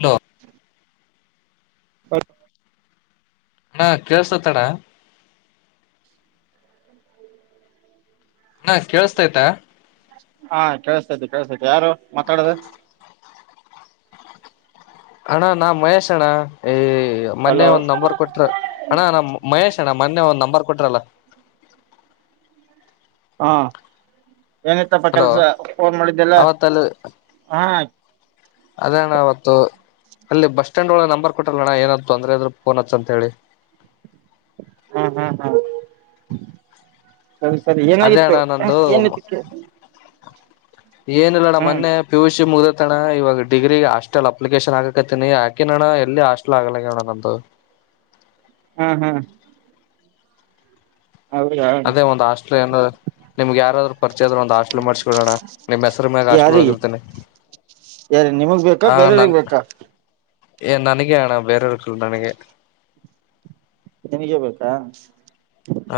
hello ಹ ಅಣ್ಣಾ ಕೆಲಿಸ್ತ್ ಅಣ್ಣ ಕೇಳಸ್ತೈತ ಹಾ ಕೆಲಿಸ್ಥಿತೈದಿ ಸ ಯಾರು ಮಾತಾಡದು ಅಣ್ಣಾ ನಾ ಮಹೇಶ್ ಅಣ್ಣ ಈ ಮೊನ್ನೆ ಹಲೋ ಒಂದ್ ನಂಬರ್ ಕೊಟ್ರ ಅಣ್ಣ ನಮ್ಮ್ ಮಹೇಶ್ ಅಣ್ಣ ಮೊನ್ನೆ ಒಂದ್ ನಂಬ ನಂಬಾರ್ ಕೊಟ್ನಾಳ ಹಾ ಏನತ್ತಪ್ಪ ಹಲೋ ಕೆಲ್ಸ ಫೋನ್ ಮಾಡಿದ್ದೆಲ್ಲ ಹಾ ಅದೆ ಅಣ್ಣಾ ಅವತ್ತು ಅಲ್ಲಿ ಬಸ್ ಸ್ಟ್ಯಾಂಡ್ ಒಳಗೆ ನಂಬರ್ ಕೊಟ್ಟಲ್ಲ ಅಣ್ಣ ಏನಾದು ತೊಂದ್ರೆ ಆದ್ರು ೋನ್ ಅತ್ ಅಂತ ಹೇಳಿ ಹಾ ಹಾ ಹಾ ಸರಿ ಸರಿ ಅದೇ ಏನಾಗಿತ್ತು ಅಣ್ಣ ನಂದು ಏನಕ್ಕೆ ಏನ ಇಲ್ಲ ನಮ್ಮ ಮೊನ್ನೆ ಪಿುಷಿ ಮುಗ ಣ ಇವಾಗ ಡಿಗ್ರಿ ಹಾಸ್ಟೆಲ್ ಅಪ್ಲಿಕೇಶನ್ ಆಗಕತ್ತೀನಿ ಆಾಕಿ ಅಣ್ಣ ಎಲ್ಲಿ ಹಾಸ್ಟೆಲ್ ಆಗಲಣ್ಣ ನಂದು ಹ ಹಾ ಹಾ ಹೌದಾ ಅದೇ ಒಂದ್ ಹಾಸ್ಟೆಲ್ ಏನ ನಿಮ್ಗೆ ಯಾರಾದ್ರು ಪರಿಚೆ ಆದ್ರ ಒಂದು ಹಾಸ್ಟಲ್ ಮಾಡಸ್ಕೊಡೋಣ ನಿಮ್ ಹೆಸರು ಮ್ಯಾಗ ಹಾಸ್ಟೆಲ್ ಒಳಿರ್ತೇನೆ ಯಾರ ನಿಮಗ್ ಬೇಕಾ ಬೇರೆಯವ್ರಗ್ ಬೇಕಾ ಏ ನನಗೆ ಅಣ್ಣ ಬೇರೆ ಅವನೂ ಅಲ್ಲಾ ನನಗೆ ನಿಂಗೆ ಬೇಕಾ ಹ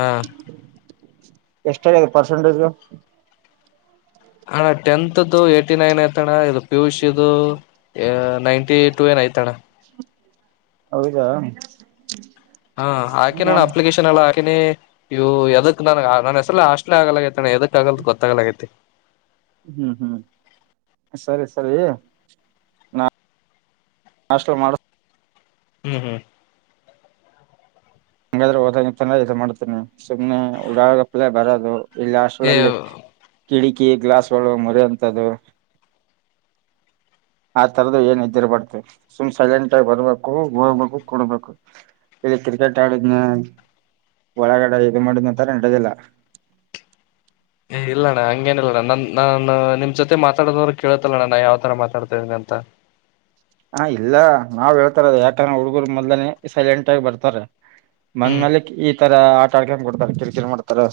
ಎಷ್ಟ ಪರ್ಸೆಂಟೇಜು ಅಣ್ಣಾ ಹತ್ತನೇ ಧು ಎಂಬತ್ತನಾಲ್ಕು ನೈನ್ ಐತಣ್ಣ ಇದು ಪಿಯುಷು ನೈನ್ಟಿ ಟ ಆಯ್ತಣ ಹೌದಾ ಹಾ ಆಾಕೆ ಹ್ಮ್ ನಾನು ಅಪ್ಲಿಕೇಶನ್ ಎಲ್ಲಾ ಇವು ಯದಕ್ ನನ್ ನನ್ ಹೆಸಾ ಆಶನೆೇ ಆಗಲಾಗೈತೆಣ್ಣ ಎದಕ್ ಆಗಲ್ ಗೊತ್ತಾಗಲಾಗೈತಿ ಹ ಹ್ಮ್ ಹ್ಮ್ ಸರಿ ಸರಿ ನಾ ಹಾಸ್ಟೆಲ್ ಮಾಡ ಹ್ಮ್ ಹ್ಮ್ ಹಂಗಾದ್ರೆ ಹೋದ ಚೆನ್ನಾಗಿ ಮಾಡ್ತೇನಿ ಸುಮ್ನೆ ಉಾಗ ಪಲೆ ಬರೋದು ಇಲ್ಲಿ ಏ ಅಷ್ಟಲ್ಲಿ ಕಿಟಕಿ ಗ್ಲಾಸ್ಗಳು ಮರಿ ಅಂತ್ದು [inaudible] ಆ ತರದ್ದು ಏನ್ ಇದಿರ್ಬಡ್ತ ಸುಮ್ ಸೈಲೆಂಟ್ ಆಗಿ ಬರ್ಬೇಕು ಹೋಗ್ಬೇಕು ಕುಡ್ಬೇಕು ಇಲ್ಲಿ ಕ್ರಿಕೆಟ್ ಆಟಾಡುದ್ನ ಒಳಗಡೆ ಇದು ಮಾಡುದ್ಂತರ ನಡದಿಲ್ಲ ಇಲ್ಲ ಅಣ್ಣ ಹಂಗೇನಿಲ್ಲಣ್ಣ ನನ್ ನಾನ್ ನಿಮ್ ಜೊತೆ ಮಾತಾಡೋದವ್ರರು ಕೇಳುತ್ತಲ್ಲಣ್ಣ ನಾ ಯಾವ ತರ ಮಾತಾಡ್ತೇಿದನಿ ಅಂತ ಹಾ ಇಲ್ಲ ನಾವ್ ಹೇಳ್ತಾರದ ಯಾಕಂದ್ರೆ ಹುಡ್ಗರು ಮೊದಲನನೆ ಸೈಲೆಂಟ್ ಆಗಿ ಬರ್ತಾರ ಬಂದ ಹ್ಮ್ ಮೇಲೆಕ್ ಈ ತರ ಆಟ ಆಡ್ಕನ್ ಕೊಡ್ತಾರ ಕಲ್ ಕಿರ್ ಮಾಡ್ತಾರ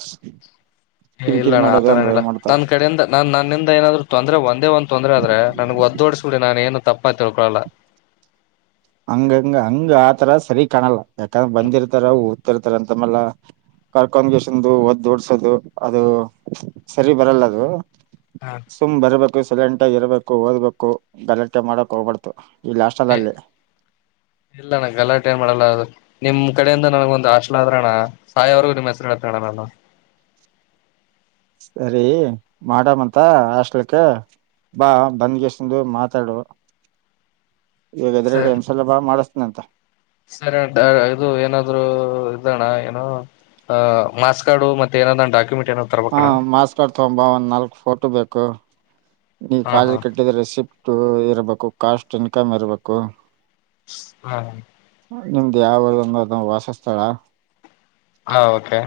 ಏ ಕಿರಿಕಿರಿ ಇಲ್ಲಣ್ಣ ಆ ಮಾಡೋದು ತರ ಹಂಗ ಇಲ್ಲ ಮಾಡ್ತಾರ ನನ್ ಕಡೆಯಿಂದ ನಾನ್ ನನ್ನಿಂದ ಏನಾದ್ರು ತೊಂದ್ರೆ ಒಂದೇ ಒಂದ್ೊಂದರೆ ಆದ್ರೆ ನನ್ಗ್ ಅದೋಡ್ಸಕಡಿ ನಾನು ಏನು ತಪ್ಪ ತಿಳ್ಕೊಳಲ್ಲ ಹಂಗ ಹಂಗ ಹಂಗ ಆತರ ಸರಿ ಕಾಣಲ್ಲ ಯಾಕಂದ್ರ ಬಂದಿರ್ತಾರ ಓದತಿರ್ತಾರ ಅಂತ ಮಲ್ಲ ಕರ್ಕೊಂಡ್ಸಂದು ಒದ್ದ ಓಡ್ಸೋದು ಅದು ಸರಿ ಬರಲ್ಲ ಅದು ಹ ಸುಮ್ ಬರ್ಬೇಕು ಸಲೆಂಟ ಇರ್ಬೇಕು ಓದ್ಬೇಕು ಗಲಾಟೆ ಮಾಡಕ್ ಹೋಗ್ಬಾರಡ್ತು ಇಲ್ಲ ಅಷ್ಟಲ್ಲಲ್ಲೇ ಇಲ್ಲಣ ಗಲಾಟೆ ಏನು ಮಾಡಲ್ಲ ಅದು ನಿಮ್ ಕಡೆಯಿಂದ ನನಗ ಒಂದು ಆಾಲ ಆದ್ರಣ್ಣ ಸಾಯಿವರೆಗೂ ನಿಮ್ ಹೆಸರುಡತಣ್ಣ ನಾನು ಸರಿ ಮಾಡಮಂತ ಹಾಸ್ಟಲ ಬಾ ಬಂದ್ಗೆಷ್ಟಂದು ಮಾತಾಡು ಈಗ ಎದ್ರಗಡೆ ಹೆಸಲ ಬಾ ಮಾಡಿಸತನ ಅಂತ ಸರಿ ಅಂಟ ಇದು ಏನಾದ್ರರು ಇದಣ್ಣ ಏನ ಆ ಮಾಸ್ ಕಾರ್ಡು ಮತ್ತ ಏನಾದ ಡಾಕ್ಯುಮೆಂಟ್ ಏನಾದ್ ಹಾ ತರ್ಬೇಕಣ್ಣ ಮಾಸ್ ಕಡ್ ತೊಂಬ ಒಂದ್ ನಾಲ್ಕ್ ಫೋಟೋ ಬೇಕು ಈ ಹಾ ಹಾ ಕಾಲೇಜ ಕಟ್ಟಿದ್ರ ರೆಸಿಪ್ಟ್ ಇರಬೇಕು ಕಾಸ್ಟ್ ಇನ್ಕಮ್ ಇರ್ಬೇಕು ಹಾ ನಿಮ್ದ್ ಯಾವದಂದು ಅದ ವಾಸಸ್ಥಳ ಹಾ ಓಕೆ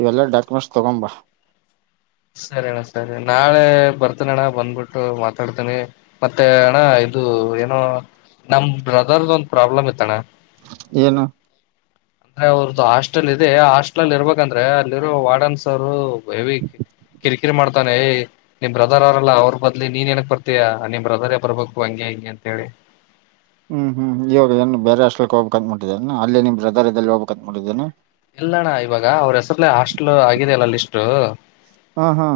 ಇವೆಲ್ಲ ಡಾಕ್ಯುಮೆಂಟ್ಸ್ ತಗೊಂಬ ಸರಿ ಅಣ್ಣ ಸರಿ ನಾಳೆ ಬರ್ತನ ಅಣ್ಣ ಬಂದ್ಬಿಟ್ಟು ಮಾತಾಡ್ತೇನಿ ಮತ್ತೆ ಅಣ್ಣ ಒಂದು ಏನೋ ನಮ ಬ್ರದರ್ದ ಒಂದು ಪ್ರಾಬ್ಲಮ್ ಇತ್ತಣ್ಣ ಏನು ಅಂದ್ರೆ ಅವ್ರದ್ದು ಹಾಸ್ಟೆಲ್ ಇದೆ ಆ ಹಾಸ್ಟೆಲ್ ಅಲ್ ಇರ್ಬೇಕಂದ್ರೆ ಅಲ್ಲಿರೋ ವಾರ್ಡನ್ಸ ಅವರು ಕಿರಿಕಿರಿ ಮಾಡ್ತ ನಿ ಬ್ರದರ್ ಅವ್ರಲ್ಲ ಅವ್ರ ಬದ್ಲಿ ನೀನ್ ಏನಕ್ ಬರ್ತೀಯ ನಿಮ್ ಬ್ರದರೇ ಬರ್ಬೇಕು ಹಂಗೆ ಹಿಂಗೆ ಅಂತ ಹೇಳಿ ಹ್ಮ್ ಹ್ಮ್ ಇವಾಗ ಏನ್ ಬೇರೆ ಅಷ್ಟಕ್ ಹೋಗಬೇಕಕ್ ಅತಟ್ಟಿದೇನ ಅಲ್ಲಿ ನಿ ಬ್ರದರ್ದಲ್ಲಿ ಹೋಗಬೇಕಕ್ ಅತ್ಬಿಟ್ಟಿದ್ದೇನ ಎಲ್ಲಣ್ಣ ಇವಾಗ ಅವ್ರ ಹೆಸರ್ಲೆ ಹಾಸ್ಟೆಲ್ ಆಗಿದಲ್ಲ ಲ್ಟು ಹಾ ಹಾ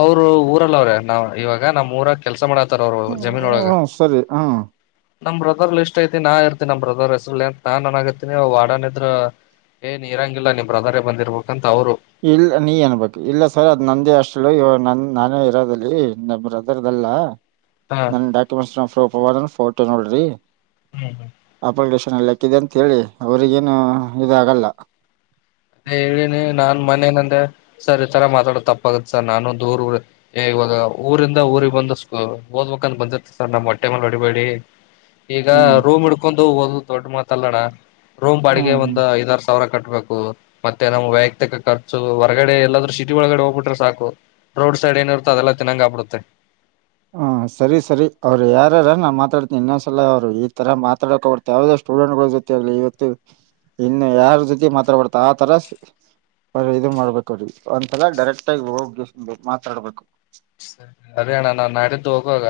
ಅವರು ಊರಲ್ಲ ಅವ್ರೆ ನಾವ್ ಇವಾಗ ನಮ್ಮ್ ಊರಾಗ ಕೆಲ್ಸ ಮಾಡ ಅವರು ಜಮೀನ್ ಒಳಗೆ ಹ್ಮ್ ಸರಿ ಹ್ಮ್ ನಮ್ ಬ್ರೋ ಇಷ್ಟ ಐತಿ ನಾ ಇರ್ತತಿನ ನಮ ಬ್ರದರ್ ಹೆಸರು ಎಂತ ನಾನ್ ನನಾಗರ್ತಿನಿ ವಾಡನಿದ್ರರು ಏನ್ ಇರಂಗಿಲ್ಲ ನಿ ಬ್ರದರೇ ಬಂದಿರ್ಬೇಕಂತ ಅವರು ಇಲ್ಲ ನೀ ಏನ್ಬೇಕು ಇಲ್ಲ ಸರ್ ಅ ನಂದೇ ಅಷ್ಟು ಇವ ನನ್ ನಾನೇ ಇರೋದಲ್ಲಿ ನಮ್ಮ ಬ್ರದರ್ದೆಲ್ಲ ಹ ನನ್ ಡಾಕ್ಯುಮೆಂಟ್ಸ್ ಫೋಟೋ ನೋಡ್ರಿ ಹ್ಮ್ ಹ್ಮ್ ಕ್ಕಿದೆ ಅಂತ ಹೇಳಿ ಅವ್ರಿಗೇನು ಇದಾಗಲ್ಲ ಅ ಹೇಳಿನಿ ನಾನ್ ಮನೇನಂದೆ ಸರ್ ಈ ತರ ಮಾತಾಡ ತಪ್ಪಾಗತ್ ಸರ್ ನಾನು ದೂರ್ ಊರಿಂದ ಊರಿಗೆಗ್ ಬಂದು ಓದ್ಬೇಕಂತ ಬಂದಿರ್ತ್ತ ಸರ್ ನಮ್ಮ್ ಹೊಟ್ಟೆ ಮೇಲೆ ಹೊಡಿಬೇಡಿ ಈಗ ಹ್ಮ್ ರೂಮ್ ಇಡ್ಕೊಂಡು ಹಓ ದೊಡ್ಡ ಮಾತ ಅಲ್ಲೋಣ ರೂಮ್ ಹ್ಮ್ ಬಾಡಿಗೆ ಹ್ಮ್ ಒಂದು ಐದಾರು ಸಾವಿರ ಕಟ್ಟ ಬೇಕು ಮತ್ತೆ ನಮ್ಮ್ ವೈಯಕ್ತಿಕ ಖರ್ಚು ಹೊರಗಡೆ ಎಲ್ಲಾದ್ರೂ ಸಿಟಿ ಒಳಗಡೆ ಹೋಗ್ಬಿಟ್ರೆ ಸಾಕು ರೋಡ್ ಸೈಡ್ ಏನ ಇರ್ತ ಅದೆಲ್ಲ ತಿನ್ನಂಗ ಆಬಿಡುತ್ತೆ ಹ್ಮ್ ಸರಿ ಸರಿ ಅವ್ರು ಯಾರ ನಾ ಮಾತಾಡ್ತೀ ಇನ್ನೊಂದಸಲ ಅವರು ಈ ತರ ಮಾತಾಡಕ ಅವರ್ ಯಾವ್ದಾವ ಸ್ಟೂಡೆಂಟ್ ಗಳು ಇವತ್ತು ಇನ್ನು ಯಾರ ಜೊತೆ ಮಾತಾಬಡ್ತ ಆತರ ಅರಿ ಇದು ಮಾಡ್ಬೇಕ್ರಿ ಒಂದ್ಸಲ ಡೈರೆಕ್ಟ್ ಆಗ ಹೋಗಿ ಮಾತಾಡ್ಬೇಕು ಸರಿ ಅಣ್ಣ ನಾ ನಾಡಿದ್ದು ಹೋಗುವಾಗ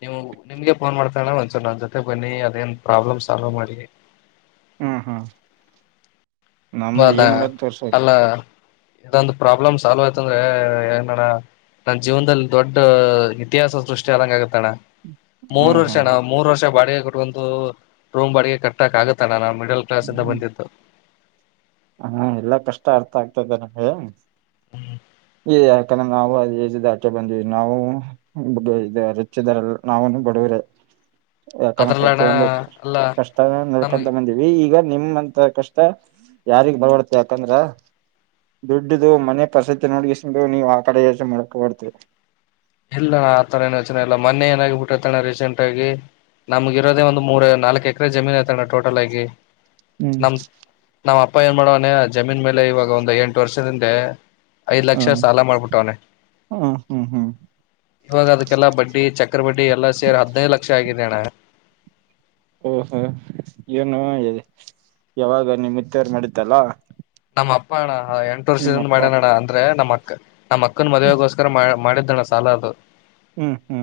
ನೀವು ನಿಮ್ಗೆ ಫೋನ್ ಮಾಡ್ತಾಲ್ಲ ಒಂಚೂರು ನನ್ನ ಜೊತೆ ಬನ್ನಿ ಅದೇನ್ ಪ್ರಾಬ್ಲಮ್ ಸಾಲ್ವ್ ಮಾಡಿ ಹ್ಮ್ ಹ್ಮ್ ನಮ್ದ ಏನ ಮತ್ತ ತೋರ್ಸಕು ಇದೊಂದ ಪ್ರಾಬ್ಲಮ್ ಸಾಲ್ವ್ ಆಯ್ತ ಅಂದ್ರೆ ಏನಣ ನನ್ ಜೀವನದಲ್ಲಿ ದೊಡ್ಡ ಇತಿಹಾಸ ಸೃಷ್ಟಿ ಅದಾಗುತ್ತೆ ಅಣ್ಣ ಮೂರ್ ಹ್ಮ್ ವರ್ಷ ಹ್ಮ್ ನ ಮೂರ್ ವರ್ಷ ಬಾಡಿಗೆ ಕೊಟ್ಂತು ರೂಮ್ ಬಾಡಿಗೆ ಕಟ್ಟಕ್ ಆಗತ್ತಣ್ಣ ನಮ ಮಿಡಲ್ ಕ್ಲಾಸ್ಂದ ಹ್ಮ್ ಬಂದಿದ್ದು ಹಾ ಎಲ್ಲಾ ಕಷ್ಟ ಅರ್ಥ ಆಗ್ತದೆ ನಮ್ಗೆ ಹ್ಮ್ ಹೇ ಯಾಕಂದ್ರೆ ನಾವು ಅದುಜಾಕೆ ಬಂದ್ಿವವಿ ನಾವುಚ್ಚಿದಲ್ಲ ನಾವು ಬಡವರೆ ಹ ಯಾಕಂದ್ರ ಪ್ರತಿಯೊಂದು ಕಷ್ಟ ನಮ್ಗೆ ನಡ್ಕೊಂತ ಬಂದಿವವಿ ಈಗ ನಿಮಂತ ಕಷ್ಟ ಯಾರಿಿಗೆ ಬರಬಾರದು ಯಾಕಂದ್ರ ದುಡ್ಡದು ಮನೆ ಪರಸ್ಥಿತಿ ನೋಡು ನೀವು ಆ ಕಡೆ ಯೋಚನೆ ಮಾಡಕ ಬರ್ದು ಇಲ್ಲ ನಾ ಆತರ ಏನು ಯೋಚನೆ ಇಲ್ಲ ಮನೆ ಏನಾಗಬ ಬಿಟ್ಟಿರ್ತೇಣ ರೀಸೆಂಟ್ ಆಗಿ ನಮ್ಗ ಇರೋದ ಒಂದು ಮೂರ ನಾಲ್ಕಕ್ ಎಕರೆ ಜಮೀನ್ ಐತಣ್ಣ ಟೋಟಲ್ ಆಗಿ ಹೂ ಪ್ಪ ಏನ್ ಮಾಡವಾನೆ ಜಮೀನ್ ಮೇಲೆ ಇವಾಗ ಒಂದು ಎಂಟು ವರ್ಷದಿಂದೆ ಐದ್ ಲಕ್ಷ ಹ್ಮ್ ಸಾಲ ಮಾಡ್ಬಿಟ್ಟ ಅವನ ಹ್ಮ್ ಹ್ಮ್ ಹ್ಮ್ ಇವಾಗ ಅದಕ್ಕೆಲ್ಲ ಬಡ್ಡಿ ಚಕ್ರ ಬಡ್ಡಿ ಎಲ್ಲಾ ಸೇರಿ ಹದ್ನೈದು ಲಕ್ಷ ಆಗಿದೇಣ್ಣ ಓಹೋ ಏನು ಯಾವಾಗ ನಿಮ್ಮತ್ತರ್ ಮಾಡತ್ತಲ್ಲ ನಮ್ಮ ಅಪ್ಪ ಅಣ್ಣ ಎಂಟು ವರ್ಷದಿಂದ ಮಾಡ್ಯಣ ಅಂದ್ರೆ ನಮ್ಮ ಅಕ್ಕ ನಮಕ್ಕನ್ ಮದುವವೆೆಗೋಸ್ಕರ ಮಾಡಿದ್ದಣ್ಣ ಸಾಲ ಅದು ಹೂ ಹೂ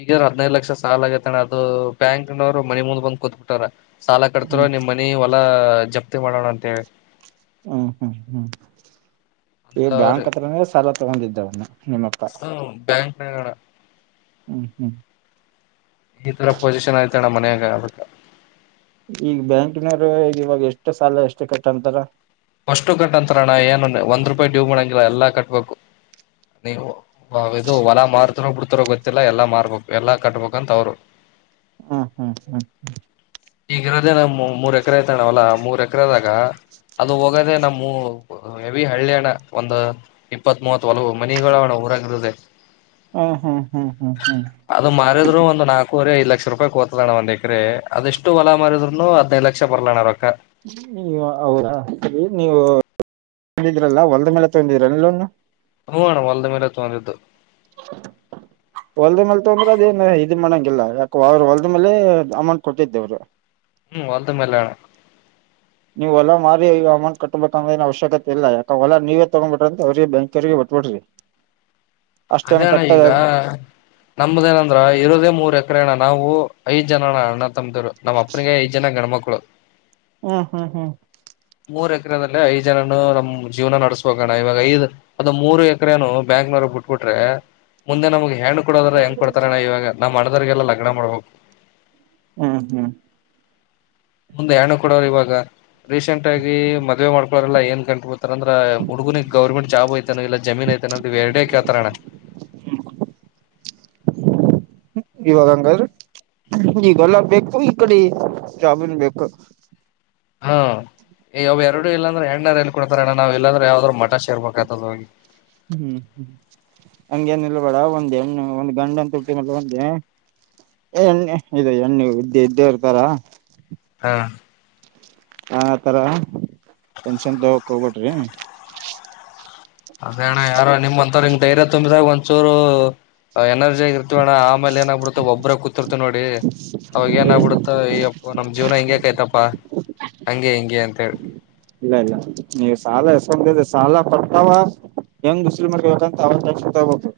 ಈಗಾದ್ರ ಹದ್ೈದು ಲಕ್ಷ ಸಾಲ ಆಗೈತ ಅಣ್ಣ ಅದು ಬ್ಯಾಂಕ್ನವ್ರು ಮನೆಿ ಮುಂದ ಬಂದ ಕೂತ್ಬಿತಾರ ಸಾಲ ಕಟ್ ತೀರೋ ಹ್ಮ್ ನಿಮ್ ಮನಿ ಹೊಲ ಜಪ್ತಿ ಮಾಡೋಣ ಅಂತೇಳಿ ಹೂ ಹೂ ಹೂ ಈ ಅಂತವ್ರ ಬ್ಯಾಂಕ್ ಹತ್ರನ ಸಾಲ ತಗೊಂಡಿದ್ದವನ್ನ ನಿಮ್ಮಪ್ಪ ಹ ಬ್ಯಾಂಕ್ನಣ ಹೂ ಹೂ ಈ ತರ ಪೊಸಿಷನ್ ಐತಿ ಅಣ್ಣ ಮನ್ಯಾಗ ಅಕ್ಕ ಈಗ ಬ್ಯಾಂಕಿನವರು ಇವಾಗ ಎಷ್ಟು ಸಾಲ ಎಷ್ಟು ಕಟ್ಟಂತಾರ ಅಷ್ಟು ಕಟ್ಂತರಣ್ಣ ಏನ ಒಂದ್ ರೂಪಾಯಿ ಡಿವು ಮಾಡಂಗಿಲ್ಲ ಎಲ್ಲಾ ಕಟ್ಬೇಕು ನೀವು ಇದು ಹೊಲ ಮಾರ್ತರೋ ಬಿಡ್ತಾರೋ ಗೊತ್ತಿಲ್ಲ ಎಲ್ಲಾ ಮಾರ್ಬೇಕಕ್ ಎಲ್ಲಾ ಕಟ್ಬೇಕಕ್ಂತ ಅವ್ರು ಹ ಹಹ ಹ ಹ ಣ ಮೂರ್ ಎಕ್ರ ಐತಣ ಅವಲ್ಲ ಮೂರ್ ಎಕ್ರದಾಗ ಅದು ಹೋಗದೆ ನಮ್ಮ ಹೆವಿ ಹಳ್ಳಿಣ ಒಂದು ಇಪ್ಪತ್ ಮೂವತ್ ಒಲ ಮನಿಗಳಣ ಊರ ಹ್ಮ್ ಹ್ಮ್ ಹ್ಮ್ ಹ್ಮ್ ಹ್ಮ್ ಹ್ಮ್ ಅದು ಮಾರಿದ್ರು ಒಂದು ನಾ ಕೋರಿ ಐದ ಲಕ್ಷ ರೂಪಾಯಿ ಕೋತಲಣ ಒಂದ್ಕ್ರರೆ ಅಷ್ಟು ಒಲಾರಿದ್ೂ ಹದಿನೈದು ಲಕ್ಷ ಬರಲ್ಲ ಅಣ್ಣ ನೀ ಹೌದಾ ರಿ ನೀವು ತಂದಿದೀರಲ್ಲ ಒಂದ ಮೇಲೆ ತೊಂದಿದೀರ ಲೋನ್ ಹೂ ಅಣ್ಣ ಹೊಲ್ದ ಮೇಲೆ ತಗೊಂಡಿದು ಹ ಹೊಲ್ದ ಮೇಲೆ ತೊಂದ್ರೆ ಅದೇನ್ ಇದ್ ಮಾಡಂಗಿಲ್ಲ ಯಾಕ ಅವರು ಹೊಲ್ದ ಮೇಲೆ ಅಮೌಂಟ್ ಕೊಟ್ಟಿದ್ದೇವರು ಹೂ ಹೋಲ್ಡ್ ಮೇಲೇನೆ ಅಣ್ಣ ನೀವು ಹೊಲಾ ಮಾರಿ ಅಮೌಟ್ಬೇಕಂದ್ರಏ ಅವಶ್ಯಕತೆ ಇಲ್ಲ ಯಾಕ ಹೊಲ ನೀವೇ ತಗ್ಬ ಬಿ್ರ ಅ ಅವ್ರಿಗೆ ಬ್ಯಾಂಿ ಕೋಡ್ರಿ ಅದೇ ಅಣ್ಣ ಈಗ ನಮ್ದ ನಂದ್ರ ಇರದೇ ಮೂರ್ ಎಕರೆ ಅಣ್ಣ ನಾವು ಐದ್ ಜನ ಅಣ್ಣ ತಮ್ಮದವ್ರು ನಮ್ಮ್ ಅಪ್ಪನಿಗೆ ಐದ್ ಜನ ಗಣ್ಮಕ್ಳು ಹೂ ಹೂ ಹೂ ಮೂರು ಎಕರೆದಲ್ಲಿ ಐದು ಜನನು ನಮ್ಮ್ ಜೀವನ ನಡೆಸ್ಬೇಕಣ ಇವಾಗ ಐದು್ಅದು ಮೂರು ಎಕರೆೆಯನು ಬ್ಯಾಂಗ್ಳೂರ್ ಬಿಟ್ಟ ಬಿಟ್ರೆ ಮುಂದೆ ನಮ್ಗೆ ಹೆಣ್ ಹ್ ಕೊಡದ್ರ ಹೆಂಗ್ ಕೊಡ್ತಾರಣ ಇವಾಗ ನಾವ್ ಮಾಡದರ್ಗೆಲ್ಲ ಲಗ್ನ ಮಾಡ್ಬೇಕು ಹ್ಮ್ ಹ್ಮ್ ಮುಂದೆ ಹೆ ಣು ಕೊಡೋವ್ರ ಇವಾಗ ರೀಸೆಂಟ್ ಆಗ ಮದ್ವೆ ಮಾಡಕೋರೆಲ್ಲ ನ್ ಕಟ್ು ಬಿತ ಅಂದ್ರ ಹುಡ್ಗನಂಗ ಗರ್ಮೆಂಟ್ ಜಾಬ್ ಐತಾನ ಇಲ್ಲ ಜಮೀನ್ ಐತೆ ಅವೆರದೇ ಕೇಳ್ತಾರನ್ನ ಇವಾಗ ಹಂಗಾದ್ರೀ ಈ ಗಲ್ಲ ಬೇಕು ಈ ಕಡೆ ಜಾಬ್ ಬೇಕು ಹಾ ಯ್ ಎರಡು ಇಲ್ಲಾಂದ್ರೆ ಹೆಂಗ್ನಾರ ಹೆಣ್ಣ್ ಎಲ್ಲಿ ಕೊಡ್ತಾರೆ ಅಣ್ಣ ನಾವು ಇಲ್ಲಂದ್ರೆ ಯಾವ್ದ್ರು ಮಠ ಸೇರ್ಬೇಕತದೋಗಿ ಹ್ಮ್ ಹ್ಮ್ ಹ್ಮ್ ಹಂಗೇನ ಇಿಲ್ಲ ಬೇಡ ಒಂದ್ ಹೆಣ್ಣು ಒಂದ್ ಗಂಡಂತ ಎಣ್ಣೆ ಇದು ಎಣ್ಣ ಇದ್ದೇ ಇದ್ದೇ ಇರ್ತಾರ ಹಾ ಹಾ ಸಾರ ಟೆನ್ಷನ್ ತಕ್ ಹೋಗ್ಬಿಟ್ರಿ ಅದೇಣ್ಣ ಯಾರ ನಿಮ್ಂತ ಅವ್ರು ಧೈರ್ಯ ತುಂಬಿದಾಗ ಒಂದಚೂರು ಎನರ್ಜಿ ಇರ್ತವ ಅಣ್ಣ ಆಮೇಲೆ ಏನ್ಬ ಬಿಡತೆ ಒಬ್ಬ್ರೂತಿರ್ತ ನೋಡಿ ಅವಾಗ ಏನ ಆಗಬಿಡುತ್ತ ಈಪ್ಪ ನಮ್ ಜೀವನ ಹೆಂಗಕಯ್ತಪ್ಪಾ ಹಂಗೆ ಹೆಂಗಗೆ ಅಂತ ಹೇಳಿ ಇಲ್ಲ ಇಲ್ಲ ನೀ ಸಾಲ ಸಾಲ ಪಡ್ತಾವ ಯಂಗ್ ವಸೂಲಿ ಮಾಡ್ಕೋಬೇಕು ಅಂತ ಅವ್ರ್ ಟೆನ್ಶನ್ ತಗೋಬೇಕು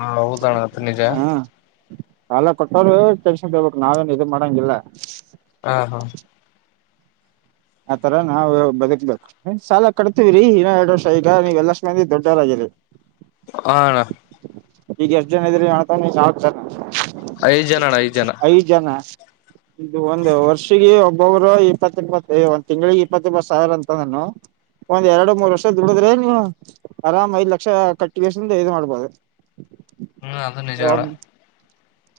ಹಾ ಹೌದಣ ಅದು ನಿಜ ಹಾ ಸಾಲ ಕೊಟ್ಟೋರು ಟೆನ್ಶನ್ ತಗೋಬೇಕು ನಾವೇನ್ ಇದ್ ಮಾಡಂಗಿಲ್ಲ ಹಾ ಹಾ ಆತರ ನಾವವು ಬದುಕ್ಬೇಕು ಸಾಲ ಕಟ್ತೀವ್ರೀ ಇನ್ನೋ ಎರಡು ವರ್ಷ ಈಗ ನೀ್ವೆಲ್ಲಷ್ಟು ಮಂದಿ ದೊಡ್ಡರಾಗಿರಿ ಹ್ಮ ಹ ಅಣ ಈಗ ಎಷ್ಟ್ ಜನ ಇದ್ರಿ ಮಾಡತಾನನ್ ನಾವ ಜ ಐದ್ ಜನ ಅಣ್ಣ ಐದ್ ಜನ ಇದು ಒಂದು ವರ್ಷಗ ಒಬ್ಬೊಬ್ರು ಇಪ್ಪತ್ತ ಇಪ್ಪತ್ತು ಏ್ ಒಂದ್ ತಿಂಗಳಿಗೆ ಇಪ್ಪತ್ತ ಬತ್ ಸಾವಿರ ಅಂತ ನಾನು ಒಂದ್ ಎರಡು ಮೂರ್ ವರ್ಷ ದುಡಿದ್ರೆ ನೀವು ಆರಾಮ್ ಐದ್ ಲಕ್ಷ ಕಟ್ಟಿ ಮಾಡ್ಬೋದು ಹ್ಮ್ ಅದು ನಿಜ ಅಣ್ಣ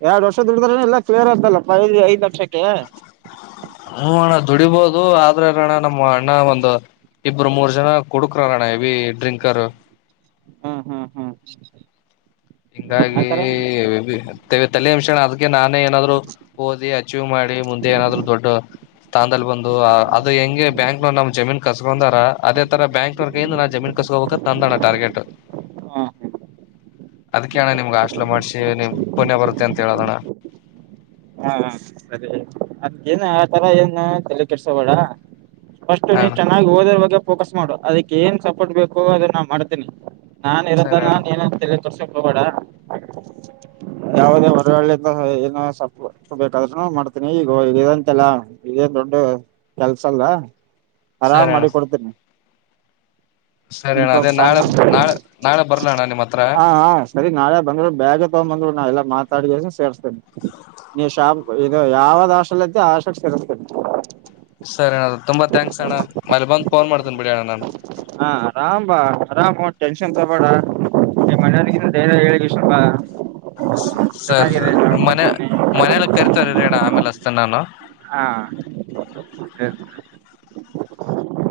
ಎರಡ್ ವರ್ಷ ದುಡಿದ್ರ ಎಲ್ಲಾ ಕ್ಲಿಯರ್ ಆಗ್ತಲ್ಲಪ್ಪ ಐದ್ ಲಕ್ಷಕ್ಕೆ ಹ್ಮ್ ಅಣ್ಣ ದುಡಿಬೋದು ಆದ್ರೆ ಅಲ್ಲಣ್ಣ ನಮ್ಮ ಅಣ್ಣ ಒಂದು ಇಬ್ರು ಮೂರ್ ಜನ ಕುಡುಕರಲ್ಲಣ್ಣ ಹೆವಿ ಡ್ರಿಂಕರ್ ಹ್ಮ ಹ್ಮ್ ಹ್ಮ್ ಹಿಂಗಾಗಿ ಆತರ ತಲೆ ಬಿಸಿಣ್ಣ ಅದಕ್ಕೆ ನಾನೇ ಏನಾದ್ರು ಓದಿ ಅಚೀವ್ ಮಾಡಿ ಮುಂದೆ ಏನಾದ್ರು ದೊಡ್ಡ ಸ್ಥಾನದಲ್ಲಿ ಬಂದು ಅದು ಹೆಂಗೆ ಬ್ಯಾಂಕ್ನೋರ್ ನಮ್ ಜಮೀನ್ ಕಸ್ಕೊಂಡಾರ ಅದೇ ತರ ಬ್ಯಾಂಕ್ನೋರ್ ಕೈಿಂದ ನಾಮ್ ಜಮೀನ್ ತಂದ ಅಣ್ಣ ಟಾರ್ಗಟ್ ಹಾ ಅದಕ್ಕೆಣ್ಣ ನಿಮ್ಗೆ ಆಶಲ ಮಾಡ್ಸಿ ಪುಣ್ಯ ಬರುತ್ತೆ ಅಂತ ಹೇಳದಣ್ಣ ಹಾ ಸರಿ ಅದ್ಕ್ಕೇನ್ ಆತರ ಏನು ತಲೆ ಕೆಡ್ಸೋಬೇಡ ಫಸ್ಟ್ ಹಾ ನೀ ಅಣ್ಣ ಚೆನ್ನಾಗಿ ಓದ್ರ ಬಗ್ಗೆ ಫೋಕಸ್ ಮಾಡು ಅದಕ್ಕೆ ಏನ್ ಸಪೋರ್ಟ್ ಬೇಕು ಅದ ನಾ ಮಾಡ್ತೇನಿ ನಾನ್ ಇರುದ ಸರಿ ಅಣ್ಣ ನಾನ್ ಏನ ೋ ಯಾವುದೇ ಹೊರಳ್ಳಿಂದ ಏನ ಬೇಕಾದ್ರರುನು ಮಾಡ್ತೇನಿ ಈಗಂತೆಲ್ಲಾ ಇದೇ ದೊಡ್ಡ ಕೆಲ್ಸ ಅಲ್ ಆರಾಮ್ ಸರಿ ಅಣ್ಣ ಮಾಡಿ ಕೊಡ್ತೇನಿ ಸರಿ ಅಣ್ಣ ಅದೇ ಸಣ್ಣ ನಾಳೆ ನಾಳ ನಾಳೆ ಬರ್ಲಣ್ಣ ನಿಮ್ಮ್ ಹತ್ರ ಹಾ ಹಾ ಸರಿ ನಾಳೆ ಬಂದ್ರು ಬೇಗ ತಗೊಂಡ್ ಬಂದ್ರು ನಾ ಎಲ್ಲ ಮಾತಾಡಿದ ಸೇರ್ಸ್ತೇನೆ ನೀ ಶಾಾಮ ಇದು ಯಾವ್ದ್ ಆಶೆಲತ್ತ ಆಶಕ್ ತಿರತೀಿ ಸರಿ ಅಣ್ಣ ತುಂಬಾ ಥ್ಯಾಕ್ಸ್ ಅಣ್ಣ ಮನೆಗ್ ಬಂದ್ ಮೇಲೆ ಫೋನ್ ಮಾಡ್ತೇನ ಬಿಡಿ ಅಣ್ಣ ನಾನು ಹಾ ಆರಾಮಾ ಆರಾಮ ಟೆನ್ಷನ್ ತಬೇಡ ನಿ ಮನೆಯವ್ರಿಗಿಂತ ಧೈರ್ಯ ಹೇಳಗೆ ಶಪ ಸರಿ ಸರಿ ಮನೆ ಮನೇಲಿ ಕರಿತವಾರರಿ ಣ್ಣ ಆಮೇಲೆ ಹಸ್ತ ನಾನು ಹಾ ಹೇಳ್ ಹ